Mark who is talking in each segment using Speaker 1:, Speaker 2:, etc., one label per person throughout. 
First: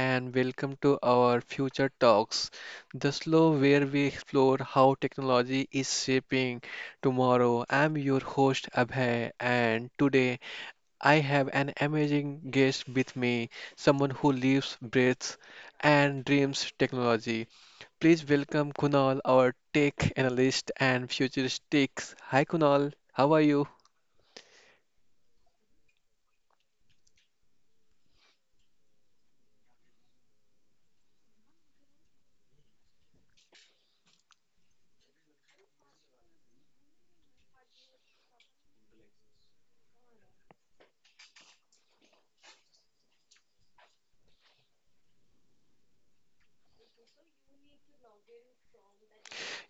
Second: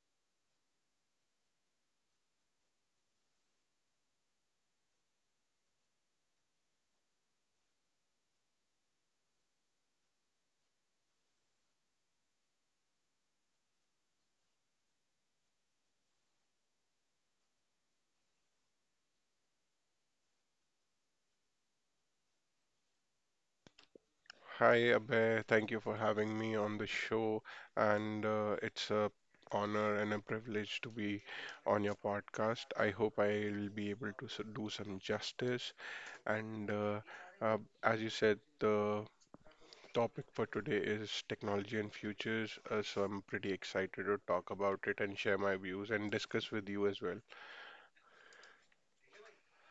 Speaker 1: and welcome to our Future Talks, the slow where we explore how technology is shaping tomorrow. I'm your host Abhay, and today I have an amazing guest with me, someone who lives, breathes, and dreams technology. Please welcome Kunal, our tech analyst and futuristic. Hi Kunal, how are you?
Speaker 2: Hi, Abhay. Thank you for having me on the show, and it's a honor and a privilege to be on your podcast. I hope I'll be able to do some justice. And uh, as you said, the topic for today is technology and futures, so I'm pretty excited to talk about it and share my views and discuss with you as well.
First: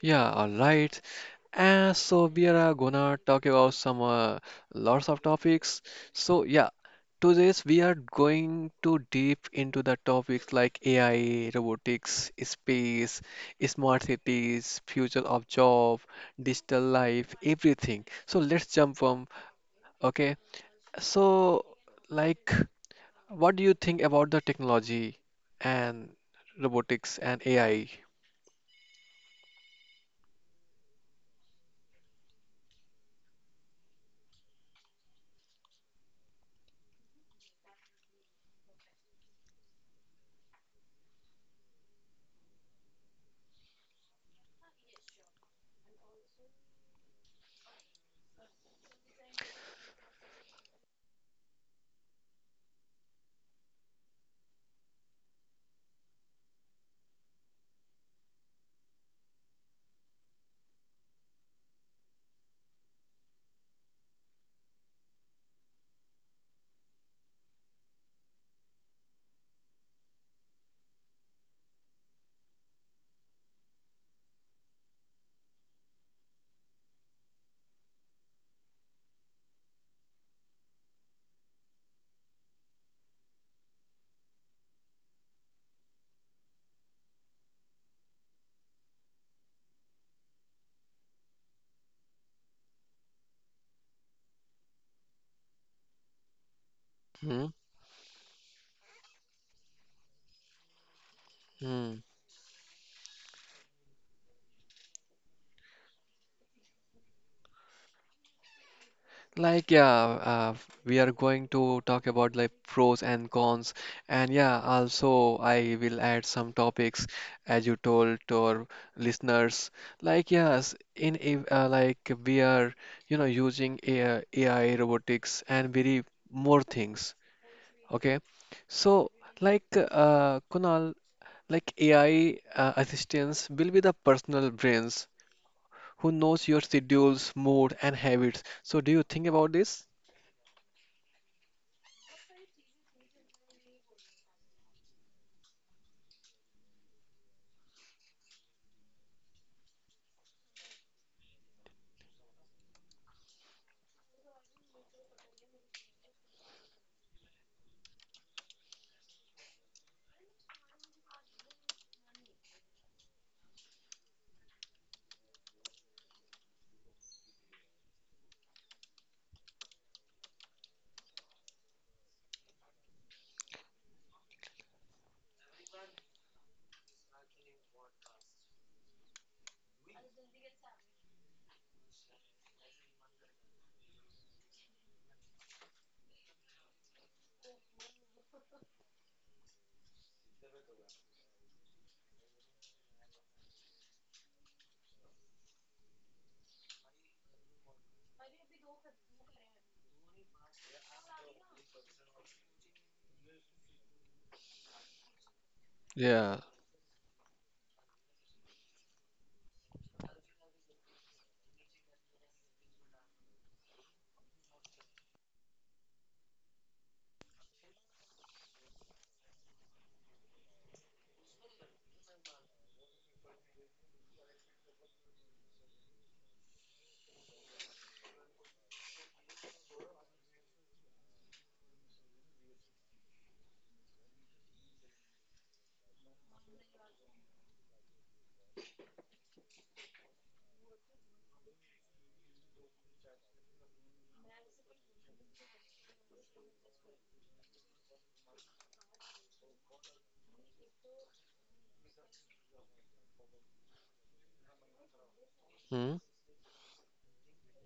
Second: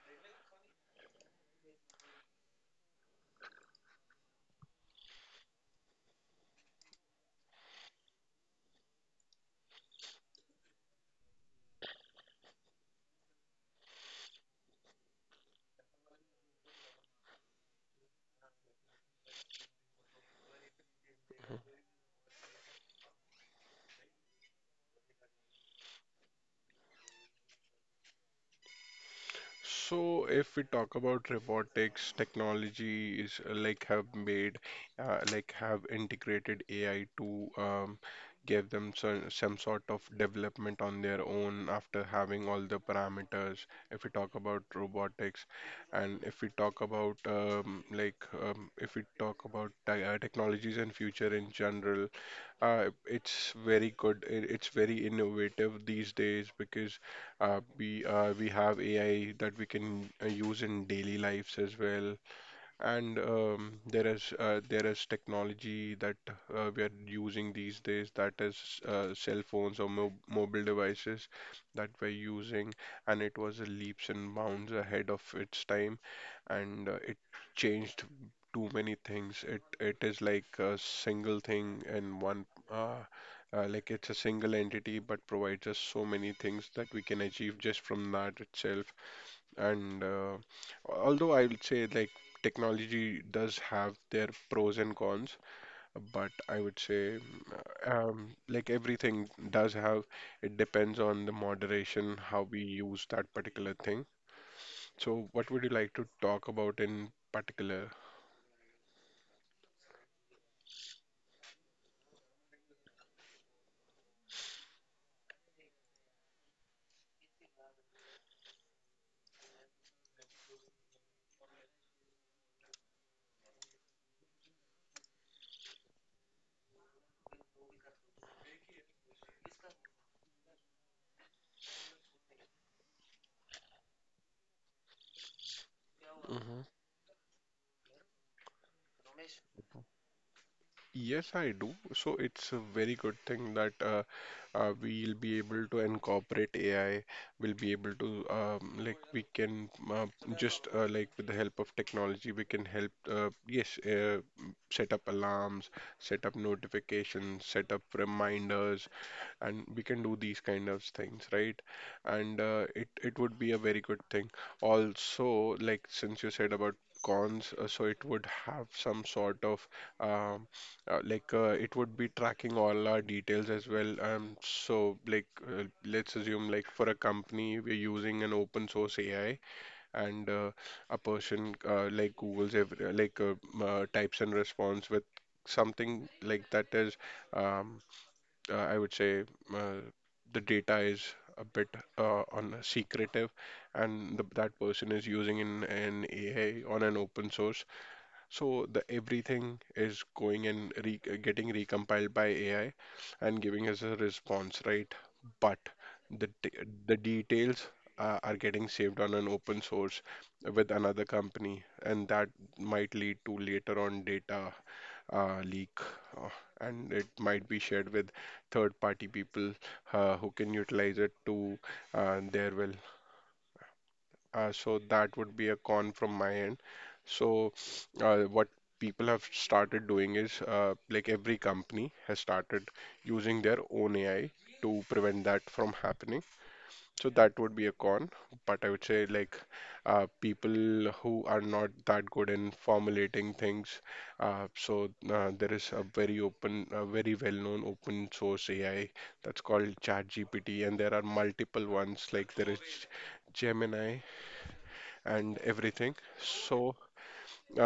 Speaker 1: Yeah, all right. So we are gonna talk about some lots of topics. So yeah, today's we are going to deep into the topics like AI, robotics, space, smart cities, future of job, digital life, everything. So let's jump from okay. So like, what do you think about the technology and robotics and AI?
Speaker 2: So, if we talk about robotics, technology is like have made, like have integrated AI to give them some sort of development on their own after having all the parameters. If we talk about robotics, and if we talk about technologies and future in general, it's very good. It's very innovative these days because we have AI that we can use in daily lives as well. And there is technology that we are using these days, that is cell phones or mo mobile devices that we're using, and it was a leaps and bounds ahead of its time, and it changed too many things. It is like a single thing and one uh, like it's a single entity, but provides us so many things that we can achieve just from that itself. And although I would say like technology does have their pros and cons, but I would say
Speaker 1: Hmm?
Speaker 2: like everything does have, it depends on the
Speaker 1: Hmm.
Speaker 2: moderation, how we use that particular thing. So what would you like to talk about in particular?
Speaker 1: Like, yeah, we are going to talk about like pros and cons, and yeah, also I will add some topics as you told to our listeners. Like, yes, like we are using AI, robotics and very more things. Okay, so like Kunal, like AI assistants will be the personal brains who knows your schedules, mood, and habits. So, do you think about this?
Speaker 2: Yes, I do. So it's a very good thing that we'll be able to incorporate AI. We'll be able to like we can just like with the help of technology, we can help. Yes, set up alarms, set up notifications, set up reminders, and we can do these kind of things right and it would be a very good thing also like since you said about cons so it would have some sort of um, like it would be tracking all our details as well so like let's assume like for a company we're using an open source AI and a person like Google's every, types and response with something like that is um, I would say uh, the data is a bit on a secretive, and that person is using in an AI on an open source. So the everything is going and re getting recompiled by AI and giving us a response, right? But the
Speaker 1: Yeah.
Speaker 2: de- the details are getting saved on an open source with another company, and that might lead to later on data leak, uh, and it might be shared with third-party people who can utilize it to their will. So that would be a con from my end. So what people have started doing is like every company has started using their own AI to prevent that from happening. So that would be a con, but I would say like people who are not that good in formulating things. There is a very open, a very well-known open source AI that's called ChatGPT, and there are multiple ones like there is Gemini and
Speaker 1: Hmm.
Speaker 2: everything. So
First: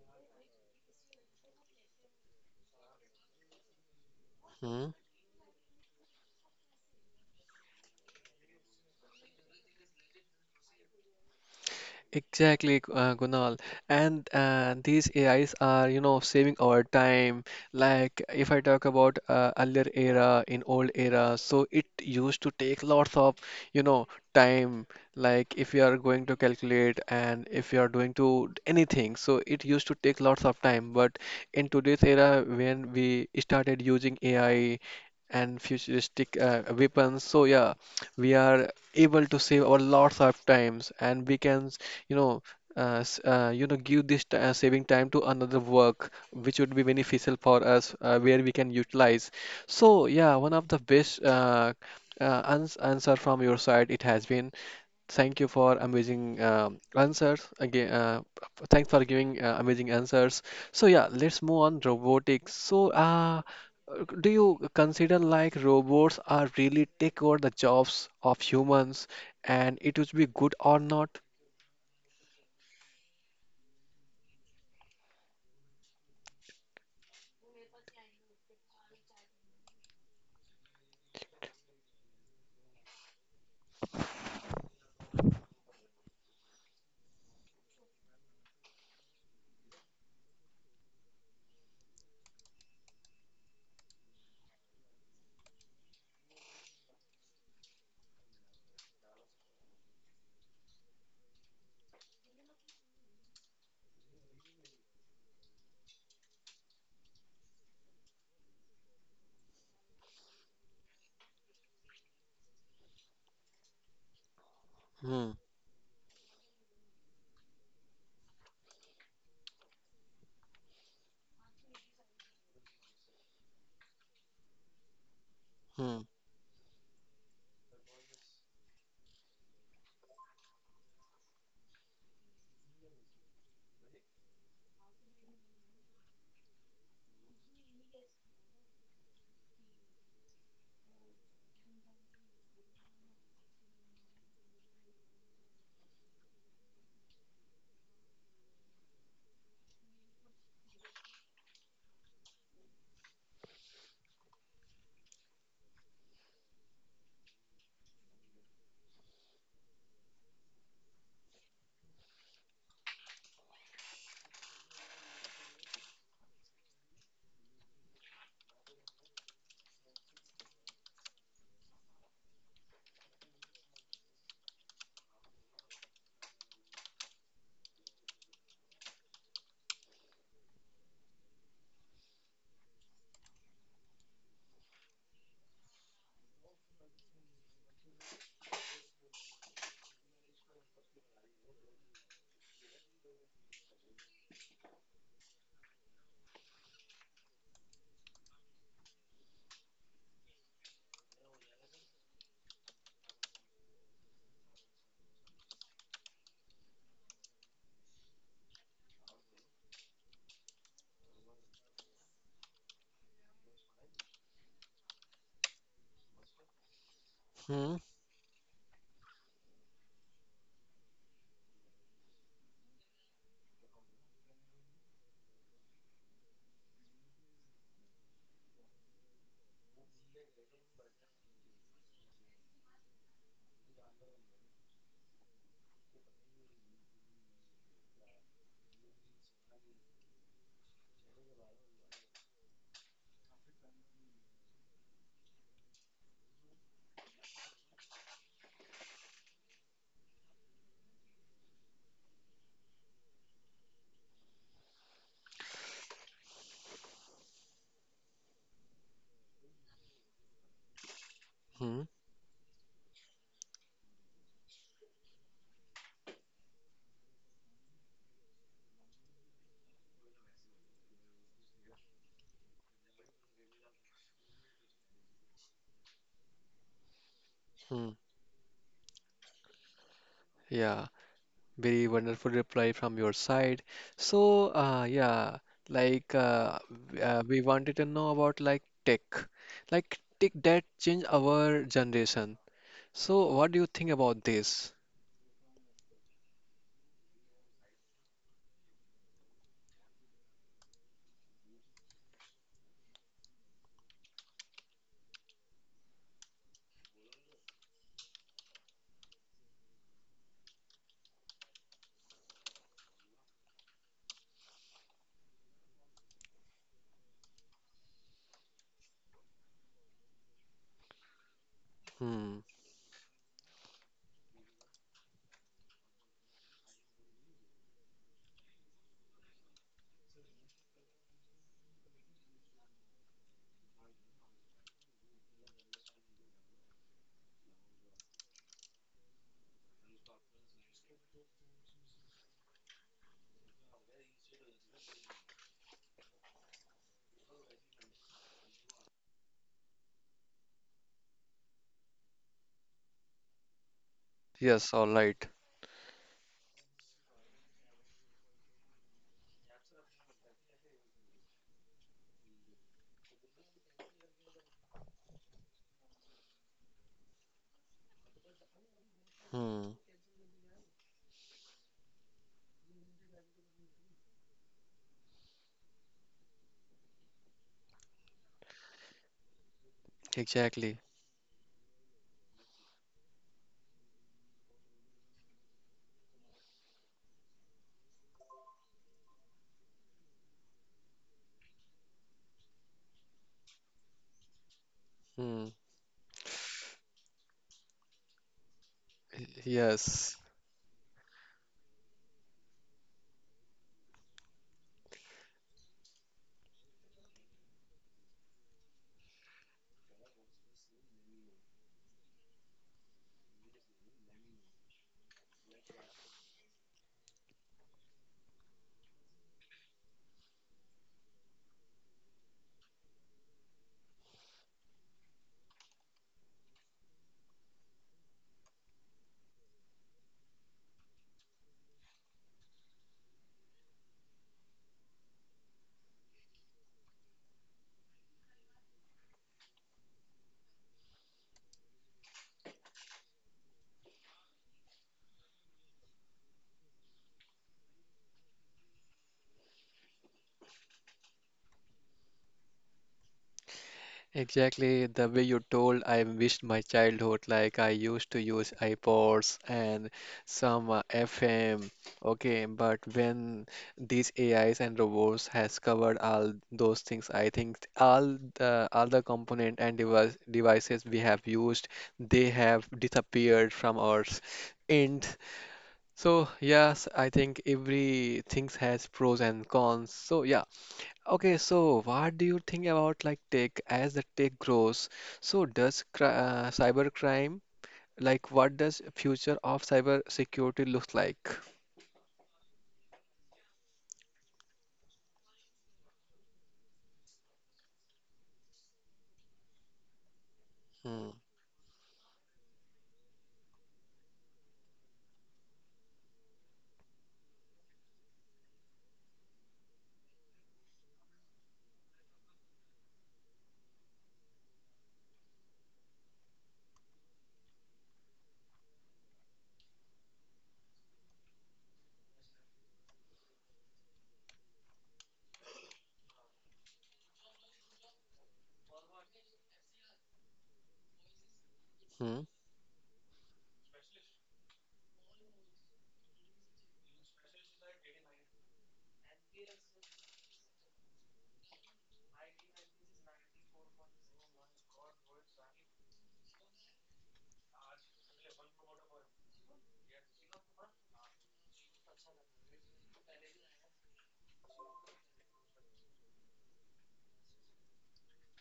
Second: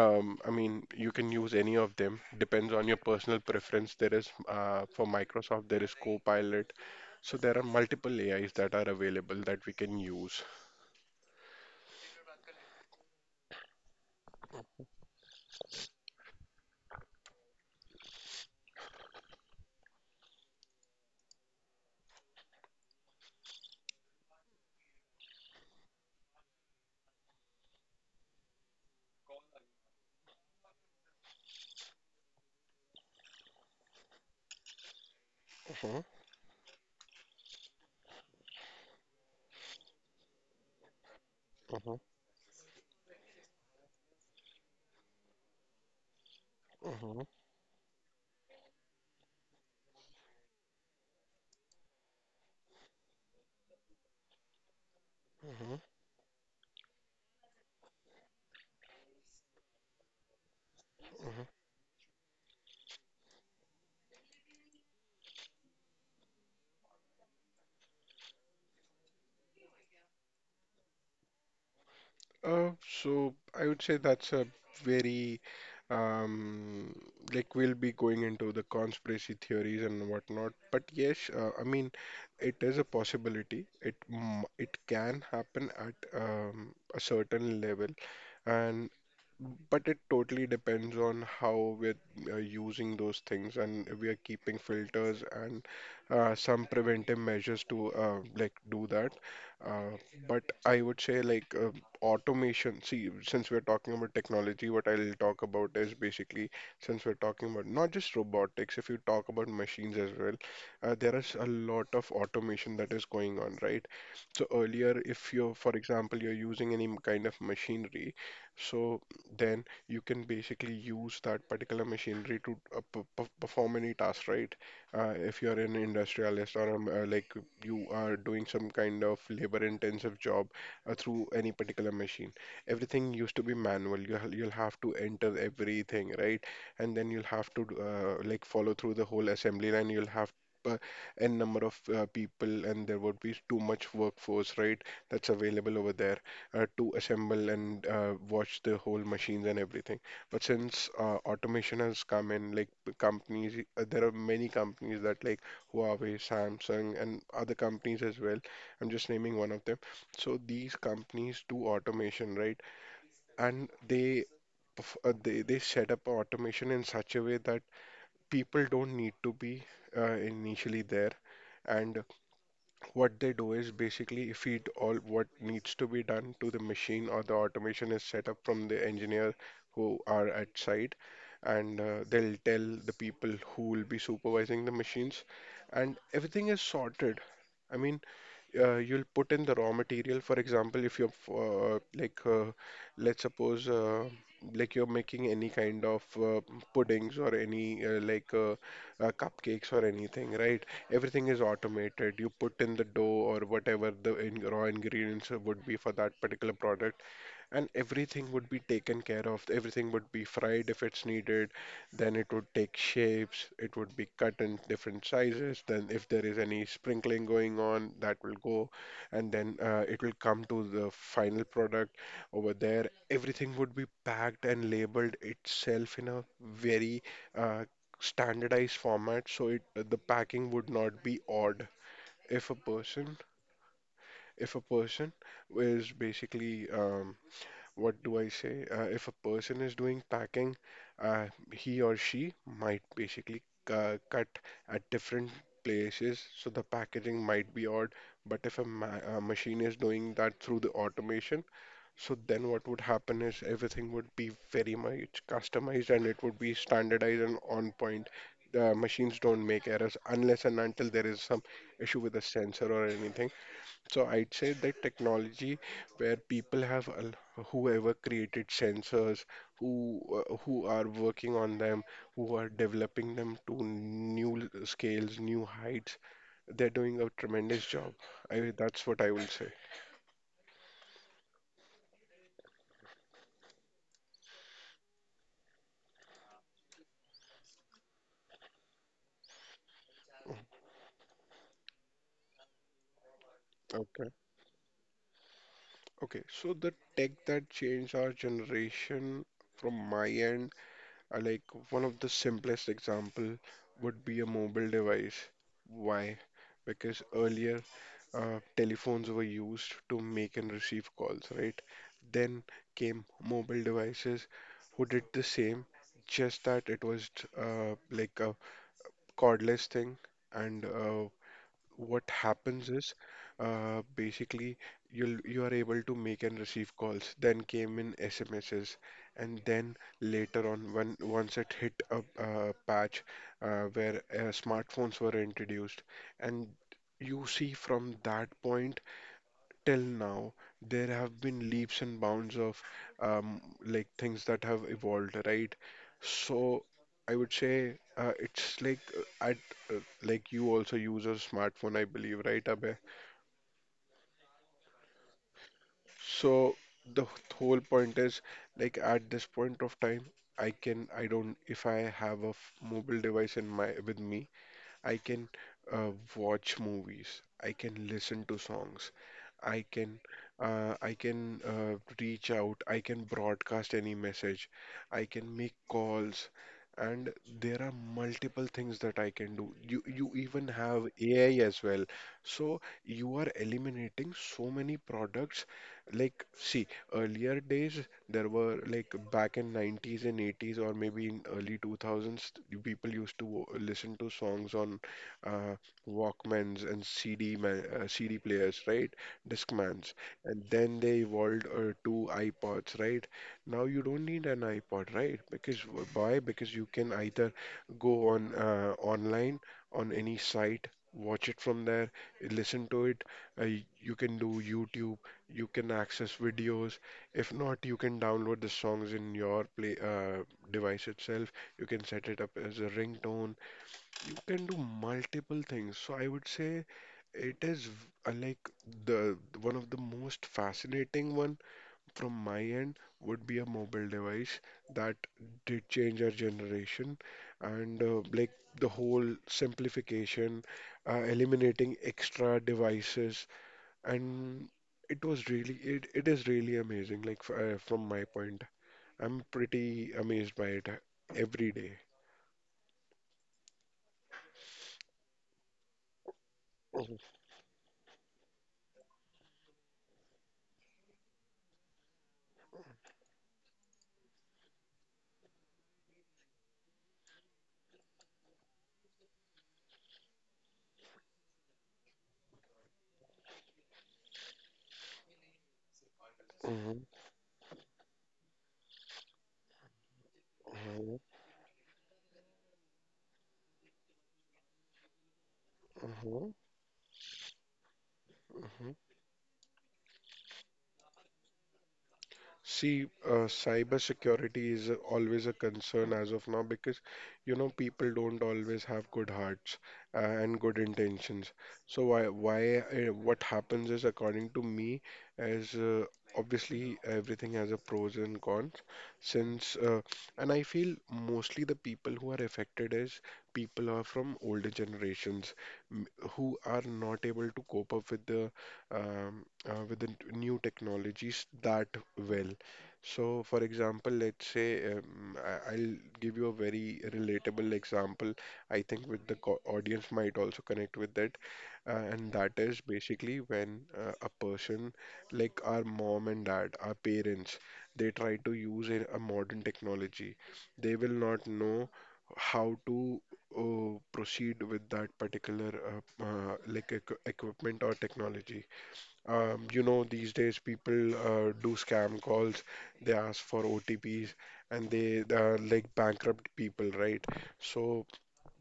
Speaker 2: I mean, you can use any of them. Depends on your personal preference. There is
Speaker 1: Hmm.
Speaker 2: for Microsoft, there is Copilot. So there are multiple AIs that are available that we can use.
Speaker 1: Exactly, Kunal. And these AIs are saving our time. Like if I talk about earlier era in old era, so it used to take lots of time. Like if you are going to calculate and if you are doing to anything, so it used to take lots of time. But in today's era, when we started using AI and
Speaker 2: Mm-hmm.
Speaker 1: futuristic weapons, so yeah, we are able to save our lots of times, and we can
Speaker 2: Mm-hmm.
Speaker 1: you know give this saving time to another work which would be
Speaker 2: Mm-hmm.
Speaker 1: beneficial for us where we can utilize. So yeah, one of the best answer from your side it has been. Thank you for
Speaker 2: Mm-hmm.
Speaker 1: amazing answers again. Thanks for giving amazing answers. So yeah, let's
Speaker 2: Mm-hmm.
Speaker 1: move on robotics. So do you consider like robots are really take over the jobs of humans, and it would be good or not?
Speaker 2: Uh, so I would say that's a very um, like we'll be going into the conspiracy theories and whatnot. But yes, I mean, it is a possibility. It can happen at a certain level, and but it totally depends on how we're using those things and we are keeping filters and some preventive measures to like do that. Uh, but I would say like automation. See, since we're talking about technology, what I'll talk about is basically since we're talking about not just robotics, if you talk about machines as well, there is a lot of automation that is going on, right? So earlier,
Speaker 1: Hmm.
Speaker 2: if you're, for example, you're using kind of machinery, so then you can basically use that particular machinery to perform any task, right? If you're an
Speaker 1: Hmm,
Speaker 2: industrialist or like you are doing some kind of labor-intensive job through any particular machine. Everything used to be manual. You'll have to enter everything, right? And then you'll have to like follow through the whole assembly line. You'll have uh, n number of people, and there would be too much workforce, right? That's available over there to assemble and watch the whole machines and everything. But since automation has come in, like the companies, there are many companies that like Huawei, Samsung, and other companies as well. I'm just naming one of them so these companies do automation, right? And they set up automation in such a way that people don't need to be initially there. And what they do is basically feed all what needs to be done to the machine or the automation is set up from the engineer who are at site, and they'll tell the people who will be supervising the machines, and everything is sorted. I mean you'll put in the raw material. For example, if you're f- like, let's suppose, like you're making any kind of puddings or any cupcakes or anything, right? Everything is automated. You put in the dough or whatever the in raw ingredients would be for that particular product. And everything would be taken care of. Everything would be fried if it's needed. Then it would take shapes. It would be cut in different sizes. Then, if there is any sprinkling going
Speaker 1: hmm,
Speaker 2: on, that will go. And then it will come to the final product over there. Everything would be packed and labeled itself in a very uh, standardized format. So it, the packing would not be odd. If a person, if a person is basically what do I say? If a person is doing packing, he or she might basically cut at different places, so the packaging might be odd. But if a ma machine is doing that through the automation, so then what would happen is everything would be very much customized and it would be standardized and on point. The machines don't make errors unless and until there is some
Speaker 1: hmm,
Speaker 2: issue with the sensor or anything. So I'd say that technology where whoever created sensors, who who are working on them, who are developing them to scales, new heights, they're doing a tremendous
Speaker 1: hmm.
Speaker 2: job. That's what I will say.
Speaker 1: Yeah, very wonderful reply from your side. So, yeah, like we wanted to know about like tech
Speaker 2: Mm.
Speaker 1: that changed our generation. So, what do you think
Speaker 2: Okay.
Speaker 1: about this?
Speaker 2: Okay. So the tech that changed our generation from my end, I like one of the simplest example would be a mobile device. Why? Because earlier telephones were used to make and receive calls, right? Then came mobile devices who did the same, just that it was like a cordless thing. And what
Speaker 1: Hmm.
Speaker 2: happens is basically you are able to make and receive calls. Then came in SMSs, and then later on, when once it hit a, patch where smartphones were introduced, and you see from that point till now there have been leaps and bounds of like things that have evolved right so I would say it's like at like you also use a smartphone I believe right Abhay?
Speaker 1: Yes, all right.
Speaker 2: So whole point is like at this point of time I don't if I have a mobile device in my with me I can uh, watch movies, I can listen to songs, I
Speaker 1: Hmm.
Speaker 2: can uh, I can uh, reach out, I can broadcast any message, I can make calls, and there are multiple things that I can do. You even
Speaker 1: Exactly.
Speaker 2: have AI as well. So you are eliminating so many products. Like, see, earlier days there were like back in 90s and 80s or maybe in early 2000s, people used to listen to songs on
Speaker 1: Hmm.
Speaker 2: uh, Walkmans and CD players, right?
Speaker 1: y-
Speaker 2: Discmans,
Speaker 1: Yes.
Speaker 2: and then they evolved to iPods, right? Now you don't need an iPod, right? Because why? Because you can either go on online on any site, watch it from there, listen to it. You can do YouTube, you can access videos. If not, you can download the songs in your play device itself. You can set it up as a ringtone. You can do multiple things. So I would say it is v- like the one of the most fascinating one from my end would be a mobile device that did change our generation and the whole simplification, eliminating extra devices and it is really amazing like f from my point. I'm pretty amazed by it every day.
Speaker 1: Exactly the way you told, I missed my
Speaker 2: Mhm,
Speaker 1: childhood. Like I used to use iPods and some FM. Okay, but when these AIs and robots has covered all those things, I think all the component and devices we have used, they have disappeared from our end. So
Speaker 2: mhm,
Speaker 1: yes, I think every things has pros and cons. So yeah,
Speaker 2: mhm,
Speaker 1: okay, so what do you think about like tech as the tech grows? So does cri
Speaker 2: mhm.
Speaker 1: cybercrime, like, what
Speaker 2: Mhm.
Speaker 1: does future of cyber security look like?
Speaker 2: See, cyber security is always a concern as of now because, you know, people don't always have good hearts and good
Speaker 1: Hmm,
Speaker 2: intentions. So what happens is, according to me, is obviously everything has a pros and cons. Since, uh, and I feel mostly the people who are affected is people who are from older generations who are not able to cope up with the um, uh, with the new technologies that well. So, for example, let's say I'll give you a very relatable example. I think with the co audience might also connect with that, and
Speaker 1: hmm,
Speaker 2: that is basically when a person like our mom and dad, our parents, they try to use a modern technology. They will not know how to proceed with that particular equipment or technology. You know, these days people do scam calls, they ask for OTPs, and they like bankrupt people, right? So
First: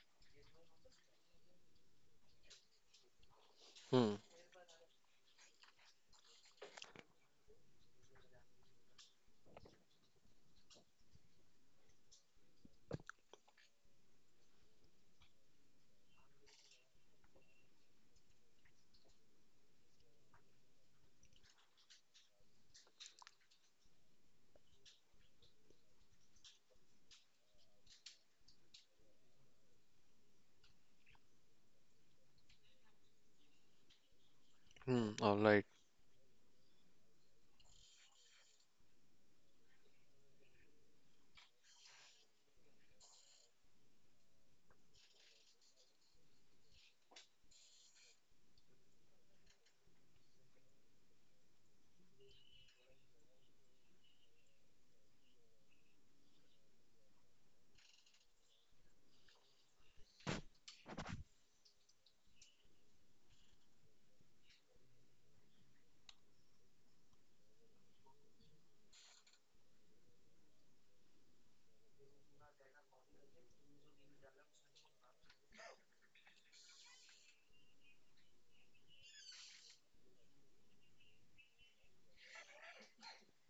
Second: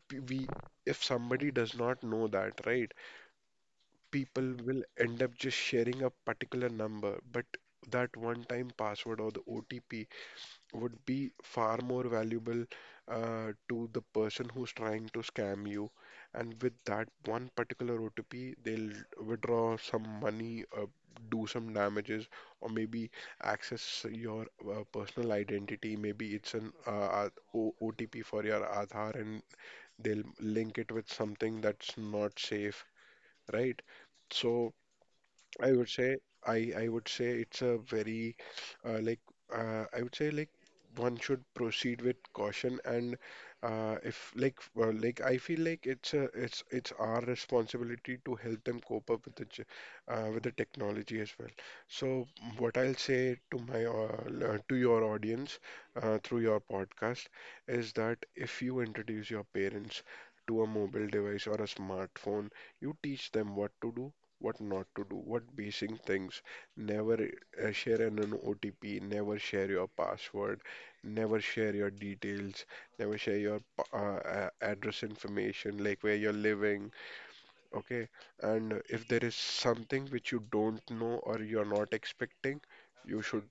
Speaker 2: we, if somebody does not know that, right,
Speaker 1: hmm,
Speaker 2: people will end up just sharing a particular number, but that one-time password or the OTP would be far more valuable to the person who's trying to scam you. And with that one particular OTP, they'll withdraw some money, do some damages, or maybe access your personal identity. Maybe it's an OTP for your Aadhaar, and they'll link it with something that's not safe, right? So.
Speaker 1: hmm. All right.
Speaker 2: I would say I would say it's a very uh, like I would say like one should proceed with caution and if like like I feel like it's our responsibility to help them cope up with the with the technology as well. So what I'll say to my to your audience through your podcast is that if you introduce your parents to a mobile device or a smartphone, you teach them what to do what not to do, what basic things. Never share an OTP, never share your password, never share your details, never share your address information, like where you're living. Okay, and if there is something which you don't know or you're not expecting, you should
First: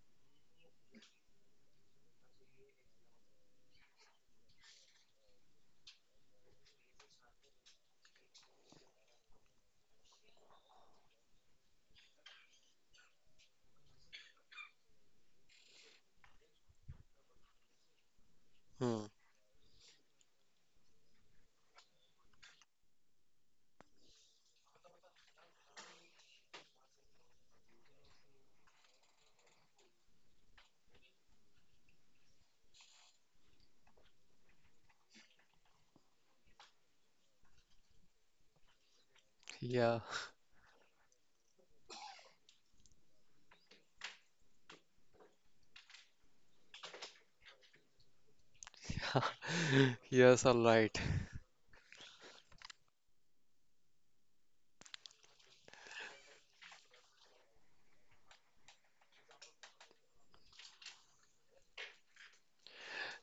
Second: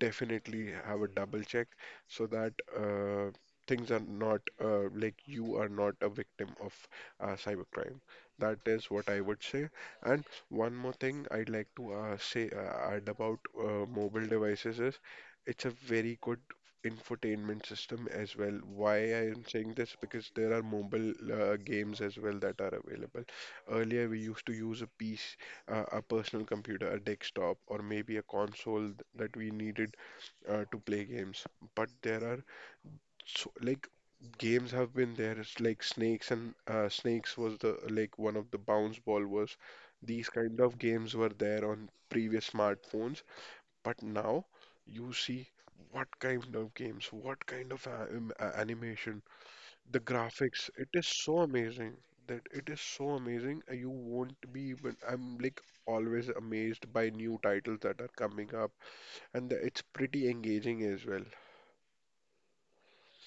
Speaker 2: definitely have a double check so that things are not you are not a victim of cybercrime. That is what I would say. And one more thing I'd like to say add about mobile devices is it's a very good infotainment system as well. Why
Speaker 1: Hmm.
Speaker 2: I am saying this because there are mobile games as well that are available. Earlier we used to use a PC, a personal computer, a desktop, or maybe a console that we needed to play games. But there are so, like games have been there. It's like Snakes and Snakes was the like one of the bounce ball was.
Speaker 1: Yeah.
Speaker 2: These kind of games were there on previous smartphones, but now you see what kind of games, what kind of animation, the
Speaker 1: Yes. All
Speaker 2: graphics, it
Speaker 1: right.
Speaker 2: is so amazing that it is so amazing. You won't be even. I'm like always amazed by new titles that are coming up, and the, it's pretty engaging as well.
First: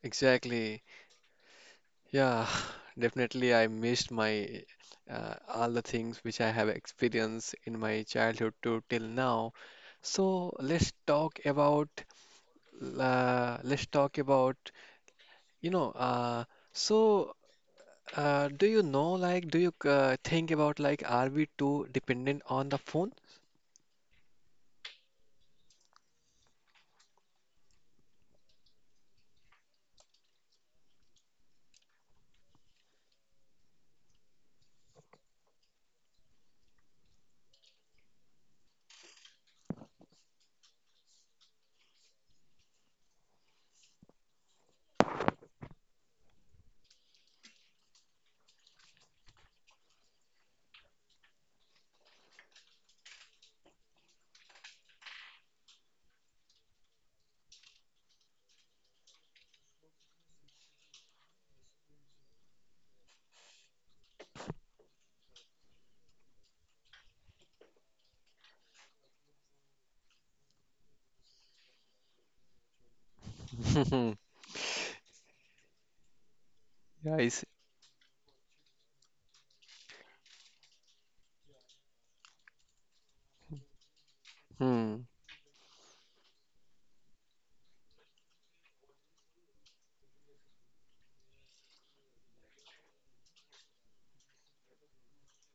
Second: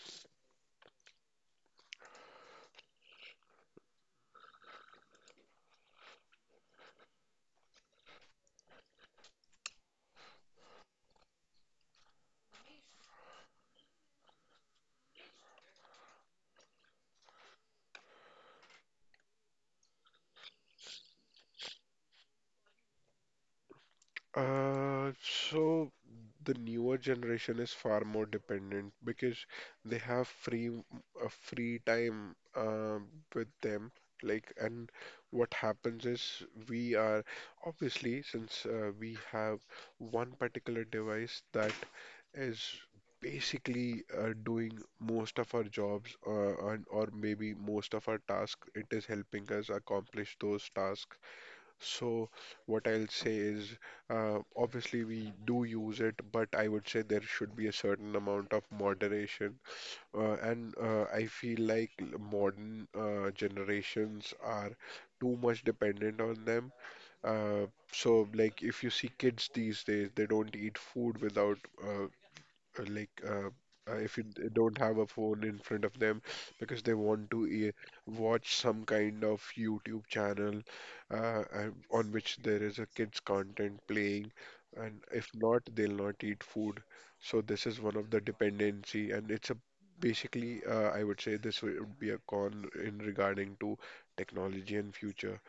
Speaker 1: Exactly. Yeah. Definitely, I missed my all the things which I have experienced in my childhood to till now. So let's talk about. uh, let's talk about You know, uh, so do you think about, like, are we too dependent on the phone?
Speaker 2: So the newer generation is far more dependent because they have free free time with them. Like, and what happens is we are obviously since we have one particular device that is basically doing most of our jobs and or maybe most of our tasks. It is helping us accomplish those tasks so, what I'll say is, obviously we do use it, but I would say there should be a certain amount of moderation. And I feel like modern generations are too much dependent on them. Uh, so, like if you see kids these days, they don't eat food without uh, uh, like uh, if you don't have a phone in front of them because they want
Speaker 1: Guys,
Speaker 2: to watch some kind of YouTube channel and on which there is a kids content playing,
Speaker 1: hmm,
Speaker 2: and if not, they'll not eat food. So this is one of the dependency, and it's a basically I would say this would be a con in regarding to technology and future.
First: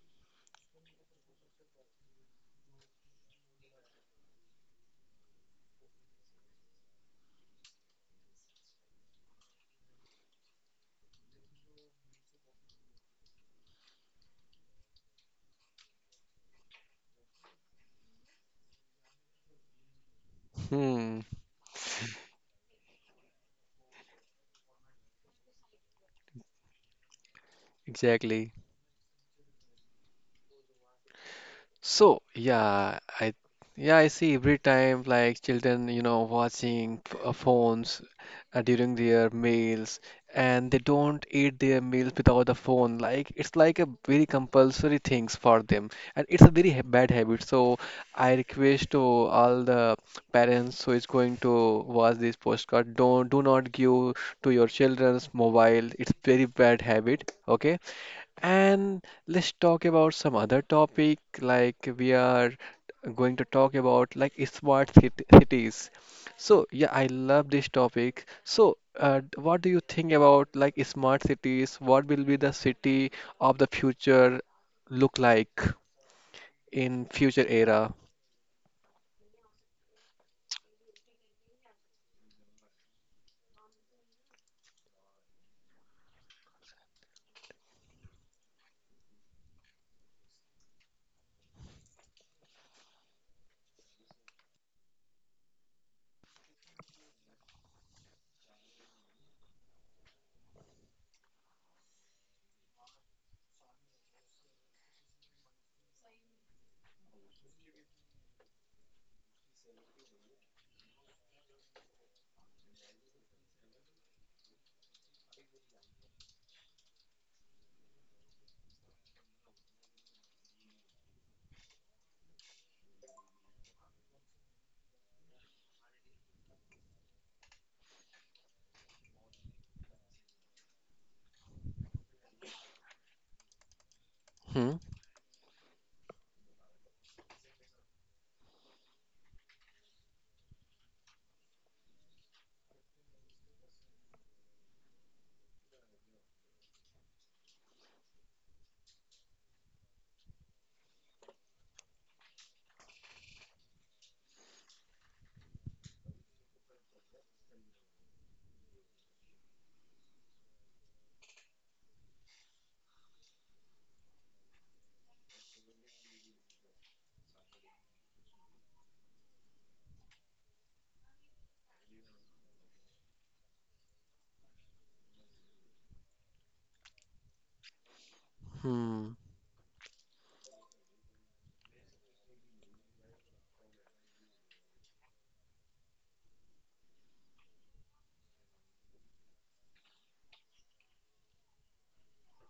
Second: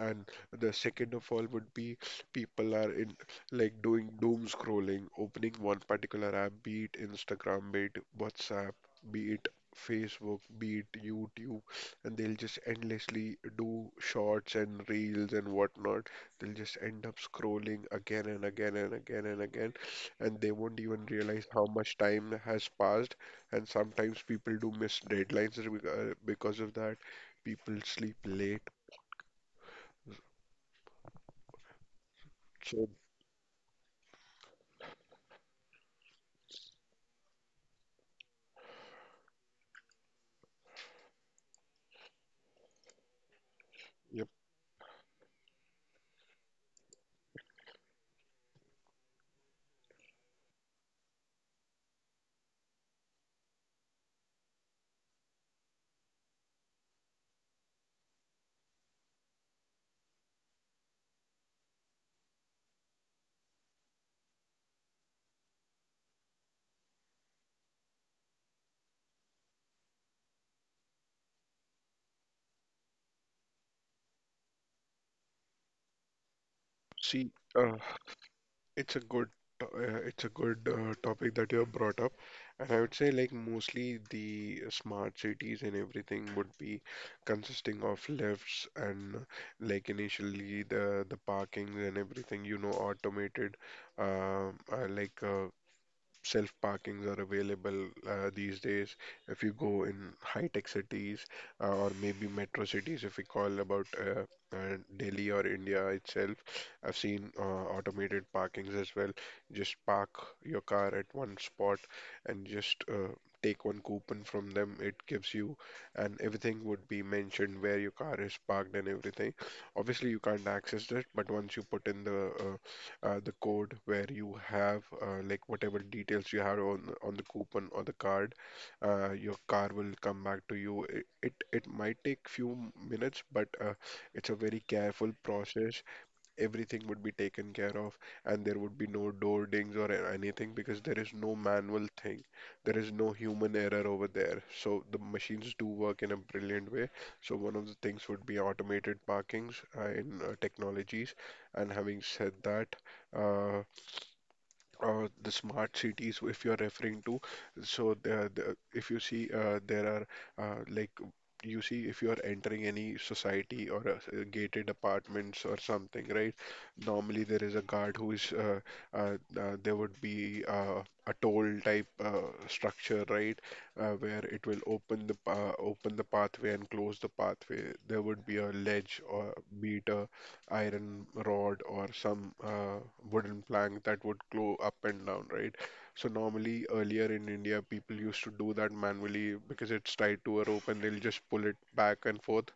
Speaker 2: And the second of all would be people are in like doing doom scrolling, opening one particular app, be it Instagram, be it WhatsApp, be it Facebook, be it YouTube, and they'll just endlessly do shorts and reels and whatnot. They'll just end up scrolling again and again and again and again, and they won't even
Speaker 1: hmm,
Speaker 2: realize how much time has passed. And sometimes people do miss deadlines because of that. People sleep
Speaker 1: exactly.
Speaker 2: late.
Speaker 1: So,
Speaker 2: So,
Speaker 1: yeah, I see every time like children watching phones during their meals, and they don't eat their meals without the phone. Like it's like a
Speaker 2: yep.
Speaker 1: very compulsory things for them, and it's a very ha bad habit. So I request to all the parents who is going to watch this postcard, don't do not give to your children's mobile. It's very bad habit, okay? And let's talk about some other topic like we are going to talk about like smart cities. So yeah, I love this topic. So what do you think about like smart cities? What will be the city of the future look like in
Speaker 2: See,
Speaker 1: future
Speaker 2: uh,
Speaker 1: era?
Speaker 2: it's a good, it's a good topic that you have brought up, and I would say like mostly the smart cities and everything would be consisting of lifts and initially the parkings and everything you know automated, uh, uh, like uh, self parkings are available these days. If you go in high tech cities or maybe metro cities, if we call about Delhi or India itself, I've seen automated parkings as well. Just park your car at one spot and just take one coupon from them. It gives you, and everything would be mentioned where your car is parked and everything. Obviously, you can't access it, but once you put in the code where you have whatever details you have on the coupon or the card, your car will come back to you. It might take few minutes, but it's a very
Speaker 1: Hmm.
Speaker 2: careful process everything would be taken care of and there would be no door dings or anything because there is no manual thing. There is no human error over there. So the machines do work in a brilliant way. So one of the things would be automated parkings in technologies. And having said that, uh, the smart cities if you're referring to so if you see there are uh, like you see if you are entering any society or gated apartments or something right normally there is a guard who is there would be a toll type structure right where it will open the open the pathway and close the pathway there would be a ledge
Speaker 1: Hmm.
Speaker 2: or beat a iron rod or some wooden plank that would go up and down, right? So normally earlier in India, people used to do that manually because it's tied to a rope and they'll just pull it back and forth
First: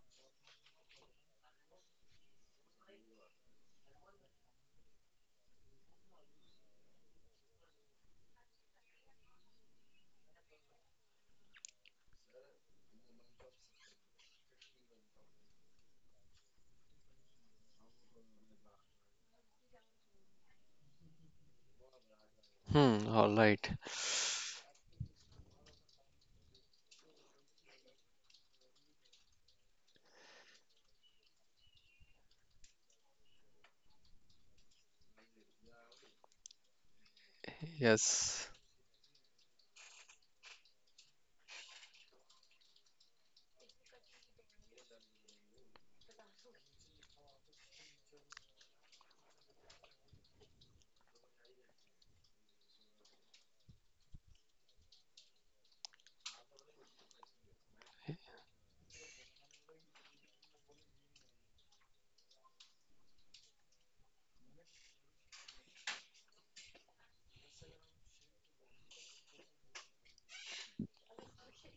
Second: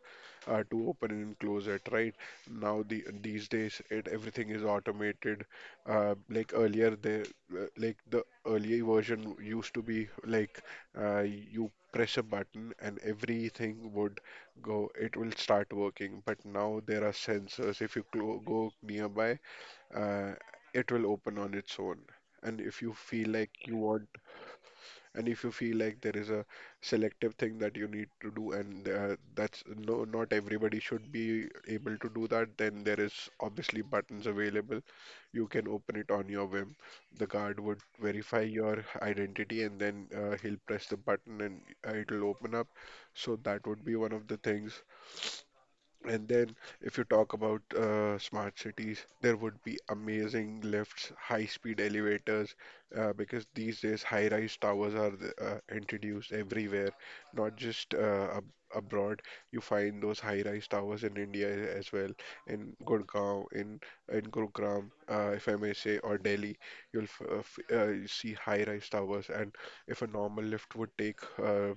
Speaker 2: to open and close it, right? Now these days it everything is automated. Earlier, the earlier version used to be like you press a button and everything would go, it will start working. But now there are sensors. If you clo go nearby, uh, it will open on its own. And if you
Speaker 1: Hmm.
Speaker 2: feel
Speaker 1: All
Speaker 2: like
Speaker 1: right.
Speaker 2: you want, and if you feel like there is a selective thing that you need to do, and that's no, not everybody should be able to do that, then there is obviously buttons available. You can open it on your whim. The guard would verify
Speaker 1: Yes.
Speaker 2: your identity, and then he'll press the button, and it'll open up. So that would be one of the things. And then, if you talk about smart cities, there would be amazing lifts, high-speed elevators, because these days high-rise towers are introduced everywhere, not just ab abroad. You find those high-rise towers in India as well, in Gurgaon, in Gurugram, if I may say, or Delhi. You'll f f You see high-rise towers, and if a normal lift would take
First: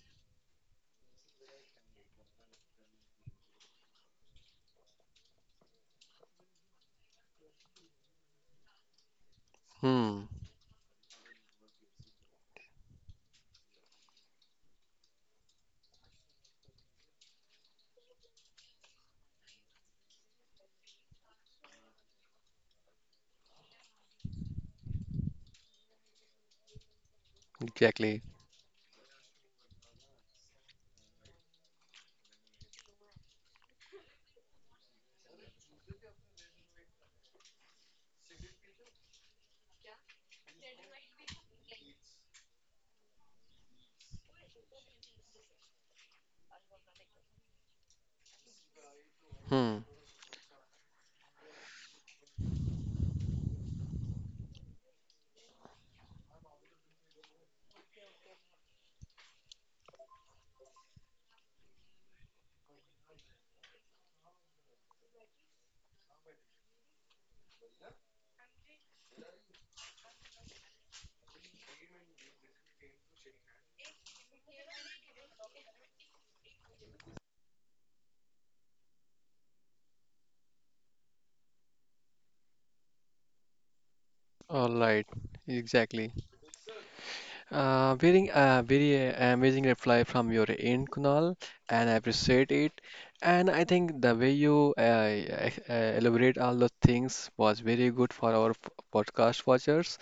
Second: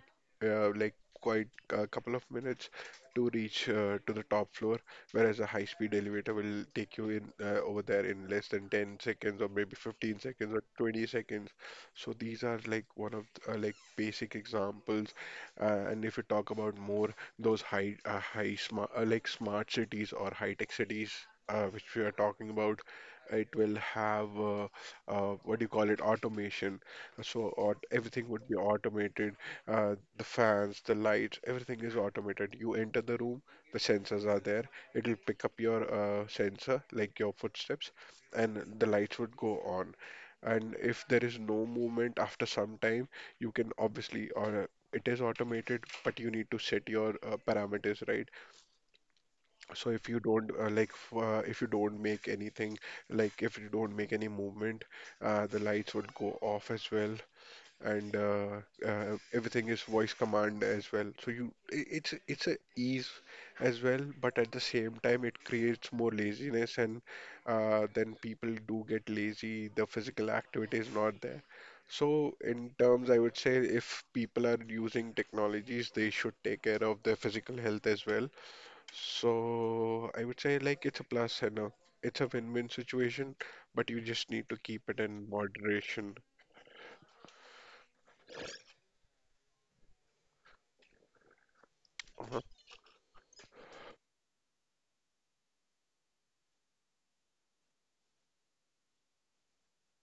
Speaker 2: uh, like quite a couple of minutes to reach to the top floor, whereas a high-speed elevator will take you in over there in less than 10 seconds or maybe 15
Speaker 1: Hmm.
Speaker 2: seconds or 20 seconds. So these are like one of basic examples. And if you talk about more those high high smart like smart cities or high-tech cities which we are talking about, it will have what do you call it, automation. So aut
Speaker 1: Exactly.
Speaker 2: everything would be automated, the fans, the lights, everything is automated. You enter the room, the sensors are there. It'll pick up your sensor, like your footsteps, and the lights would go on. And if there is no movement after some time, you can obviously, or it is automated, but you need to set your parameters right.
Speaker 1: Hmm.
Speaker 2: So if you don't like, if you don't make anything, like if you don't make any movement, the lights would go off as well. And Everything is voice command as well. So you, I- it's a ease as well, but at the same time, it creates more laziness, and then people do get lazy. The physical activity is not there. So in terms, I would say if people are using technologies, they should take care of their physical health as well. So I would say like it's a plus and a, it's a win-win situation, but you just need to
Speaker 1: All
Speaker 2: keep it
Speaker 1: right.
Speaker 2: in
Speaker 1: Exactly.
Speaker 2: moderation.
Speaker 1: Very amazing reply from your end, Kunal, and I appreciate it. And I think the way you elaborate all the things was very good for our podcast watchers.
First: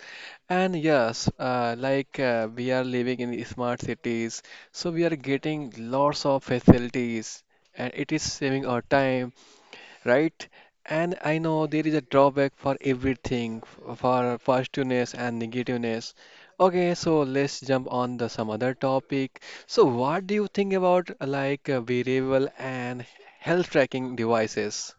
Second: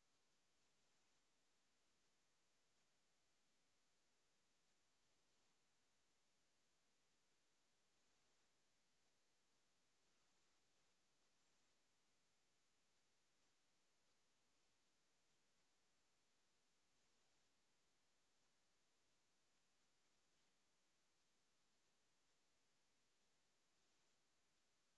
Speaker 1: And yes, like we are living in smart cities, so we are getting lots of facilities, and it is saving our time, right? And I know there is a drawback for everything, for positiveness and negativeness. Okay, so let's jump on the some other topic. So what do you think about like wearable and health tracking devices?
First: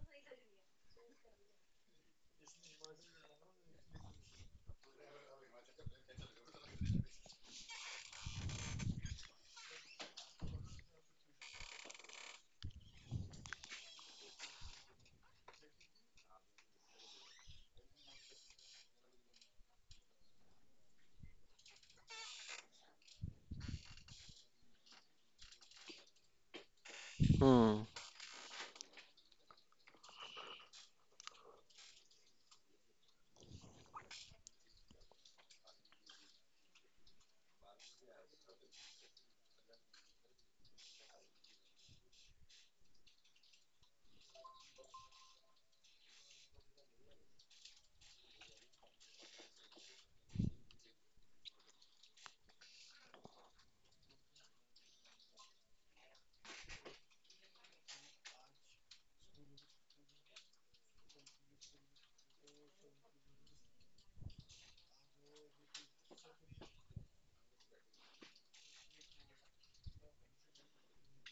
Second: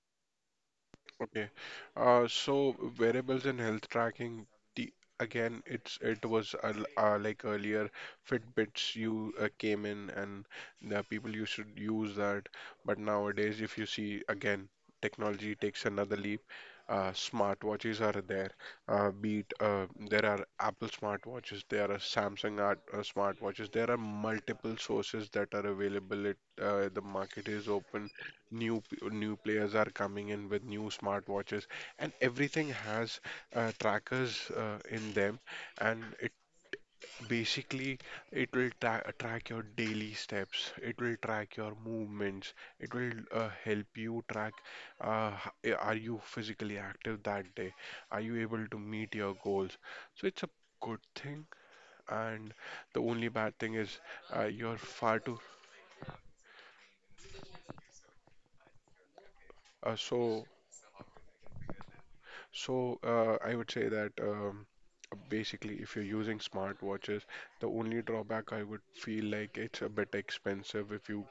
Speaker 2: Okay. So variables and health tracking, the, again, it was like earlier, Fitbits you came in and the people you should use that. But nowadays, if you see again, technology takes another leap. Smartwatches are there. Be it There are Apple smartwatches, there are Samsung smartwatches. There are multiple sources that are available. It The market is
Speaker 1: Hmm,
Speaker 2: open. New new players are coming in with new smartwatches, and everything has trackers in them, and it basically, it will track your daily steps, it will track your movements, it will help you track, uh, h- are you physically active that day, are you able to meet your goals. So it's a good thing, and the only bad thing is you're far too uh, so So, I would say that basically, if you're using smartwatches, the only drawback I would feel like it's a bit expensive if you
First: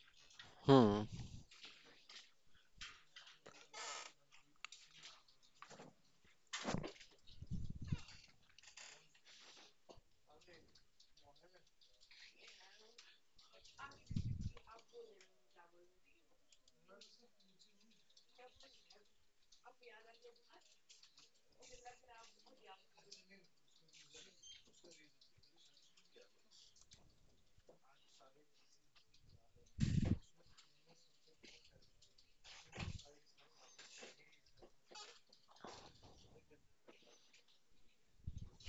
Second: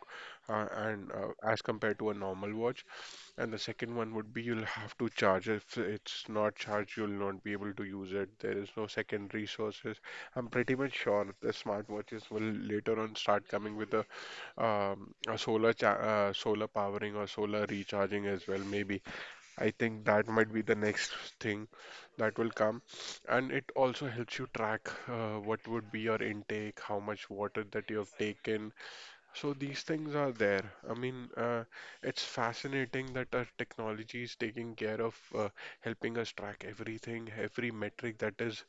Speaker 1: hmm.
Speaker 2: and as compared to a normal watch. And the second one would be you'll have to charge. If it's not charged, you'll not be able to use it. There is no secondary sources. I'm pretty much sure the smartwatches will later on start coming with a solar powering or solar recharging as well, maybe. I think that might be the next thing that will come. And it also helps you track what would be your intake, how much water that you have taken. So these things are there. I mean, it's fascinating that our technology is taking care of helping us track everything, every metric that is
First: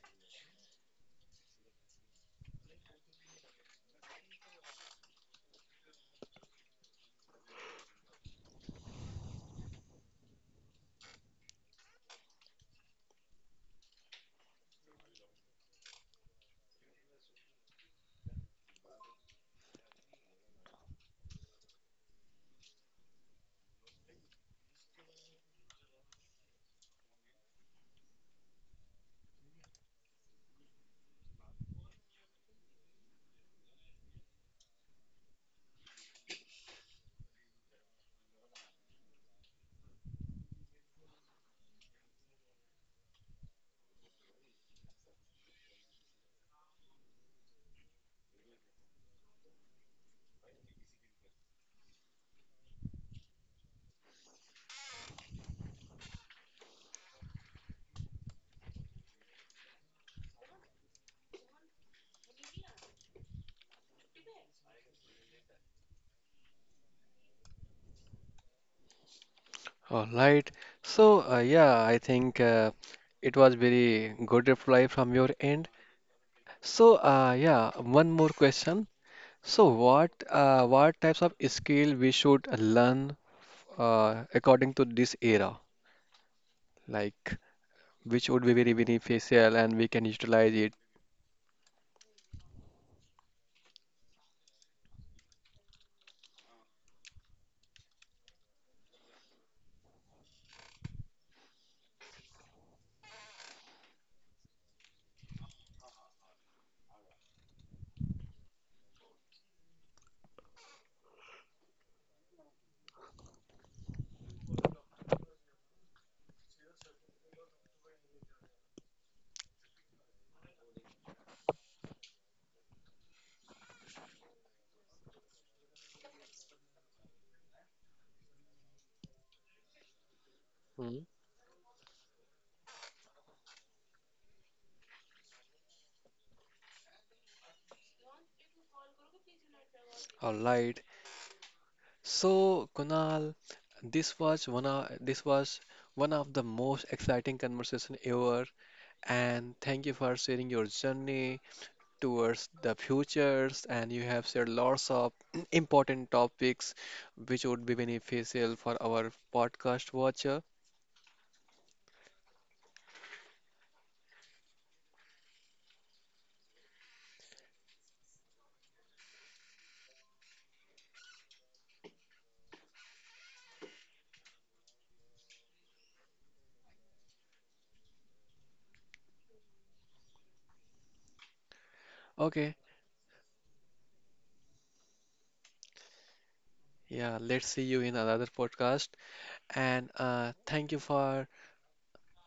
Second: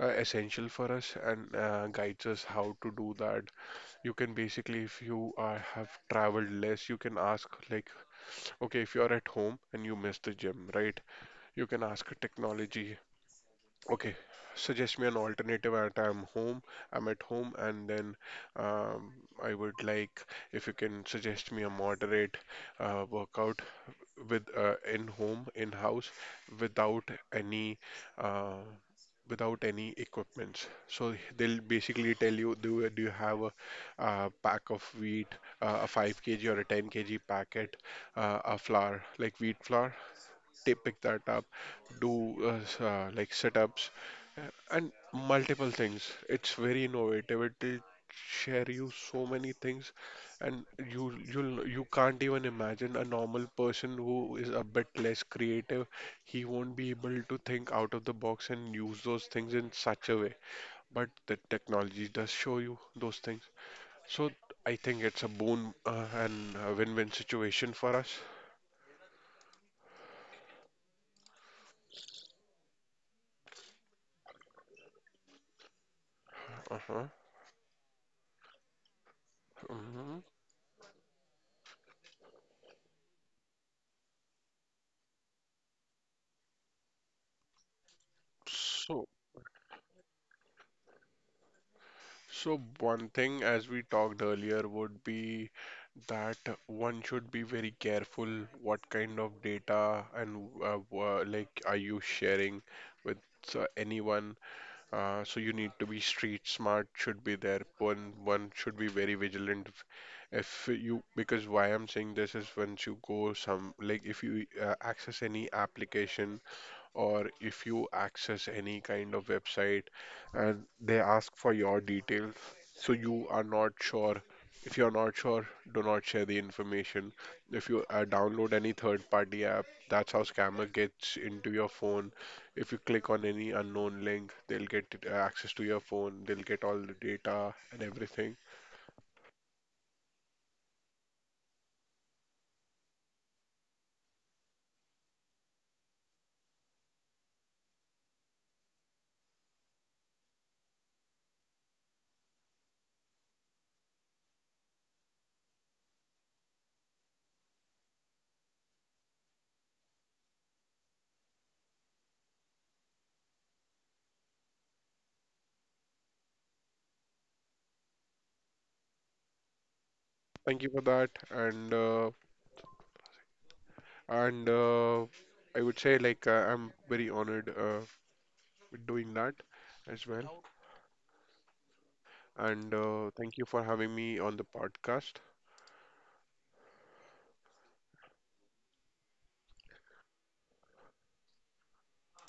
Speaker 2: essential for us, and guides us how to do that. You can basically, if you are have traveled less, you can ask like, okay, if you're at home and you miss the gym, right? You can ask technology, okay, suggest me an alternative at I'm at home, and then um, I would like if you can suggest me a moderate workout with in home, in house, without any uh, without any equipments. So they'll basically tell you, do you have a, pack of wheat, a 5 kg or a 10 kg packet, a flour like wheat flour, they pick that up, do like setups and multiple things. It's very innovative. It will share you so many things, and you can't even imagine a normal person who is a bit less creative. He won't be able to think out of the box and use those things in such a way. But the technology does show you those things. So I think it's a boon and a win-win situation for us.
Speaker 1: All right. So yeah, I think it was very good reply from your end. So
Speaker 2: Uh-huh.
Speaker 1: yeah, one more question. So what
Speaker 2: Hmm.
Speaker 1: uh, what types of skill we should learn according to this era, like which would be very
Speaker 2: So
Speaker 1: beneficial and we can utilize it.
Speaker 2: So one thing, as we talked earlier, would be that one should be very careful what kind of data and like are you sharing with anyone. So you need to be street smart should be there. One should be very vigilant if you, because why I'm saying this is, once you go some like if you access any application or if you access any kind of website and they ask for your details, so you are not sure. If you are not sure, do not share the information. If you download any third party app, that's how scammer
Speaker 1: Hmm.
Speaker 2: gets into your phone. If you click on any unknown link, they'll get access to your phone, they'll get all the data and everything.
Speaker 1: All right. So, Kunal, this was one of the most exciting conversation ever, and thank you for sharing your journey towards the futures. And you have shared lots of important topics, which would be beneficial for our podcast watcher.
Speaker 2: Thank you for that. And I would say like I'm very honored with doing that as well.
Speaker 1: Okay,
Speaker 2: And thank you for having me on the podcast.
Speaker 1: yeah, let's see you in another podcast. And thank you for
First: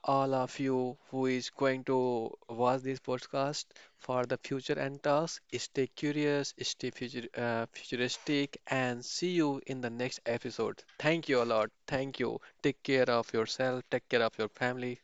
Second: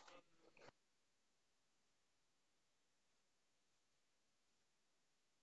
Speaker 1: all of you who is going to watch this podcast for the future and tasks. Stay curious, stay futuristic, and see you in the next episode. Thank you a lot. Thank you. Take care of yourself. Take care of your family.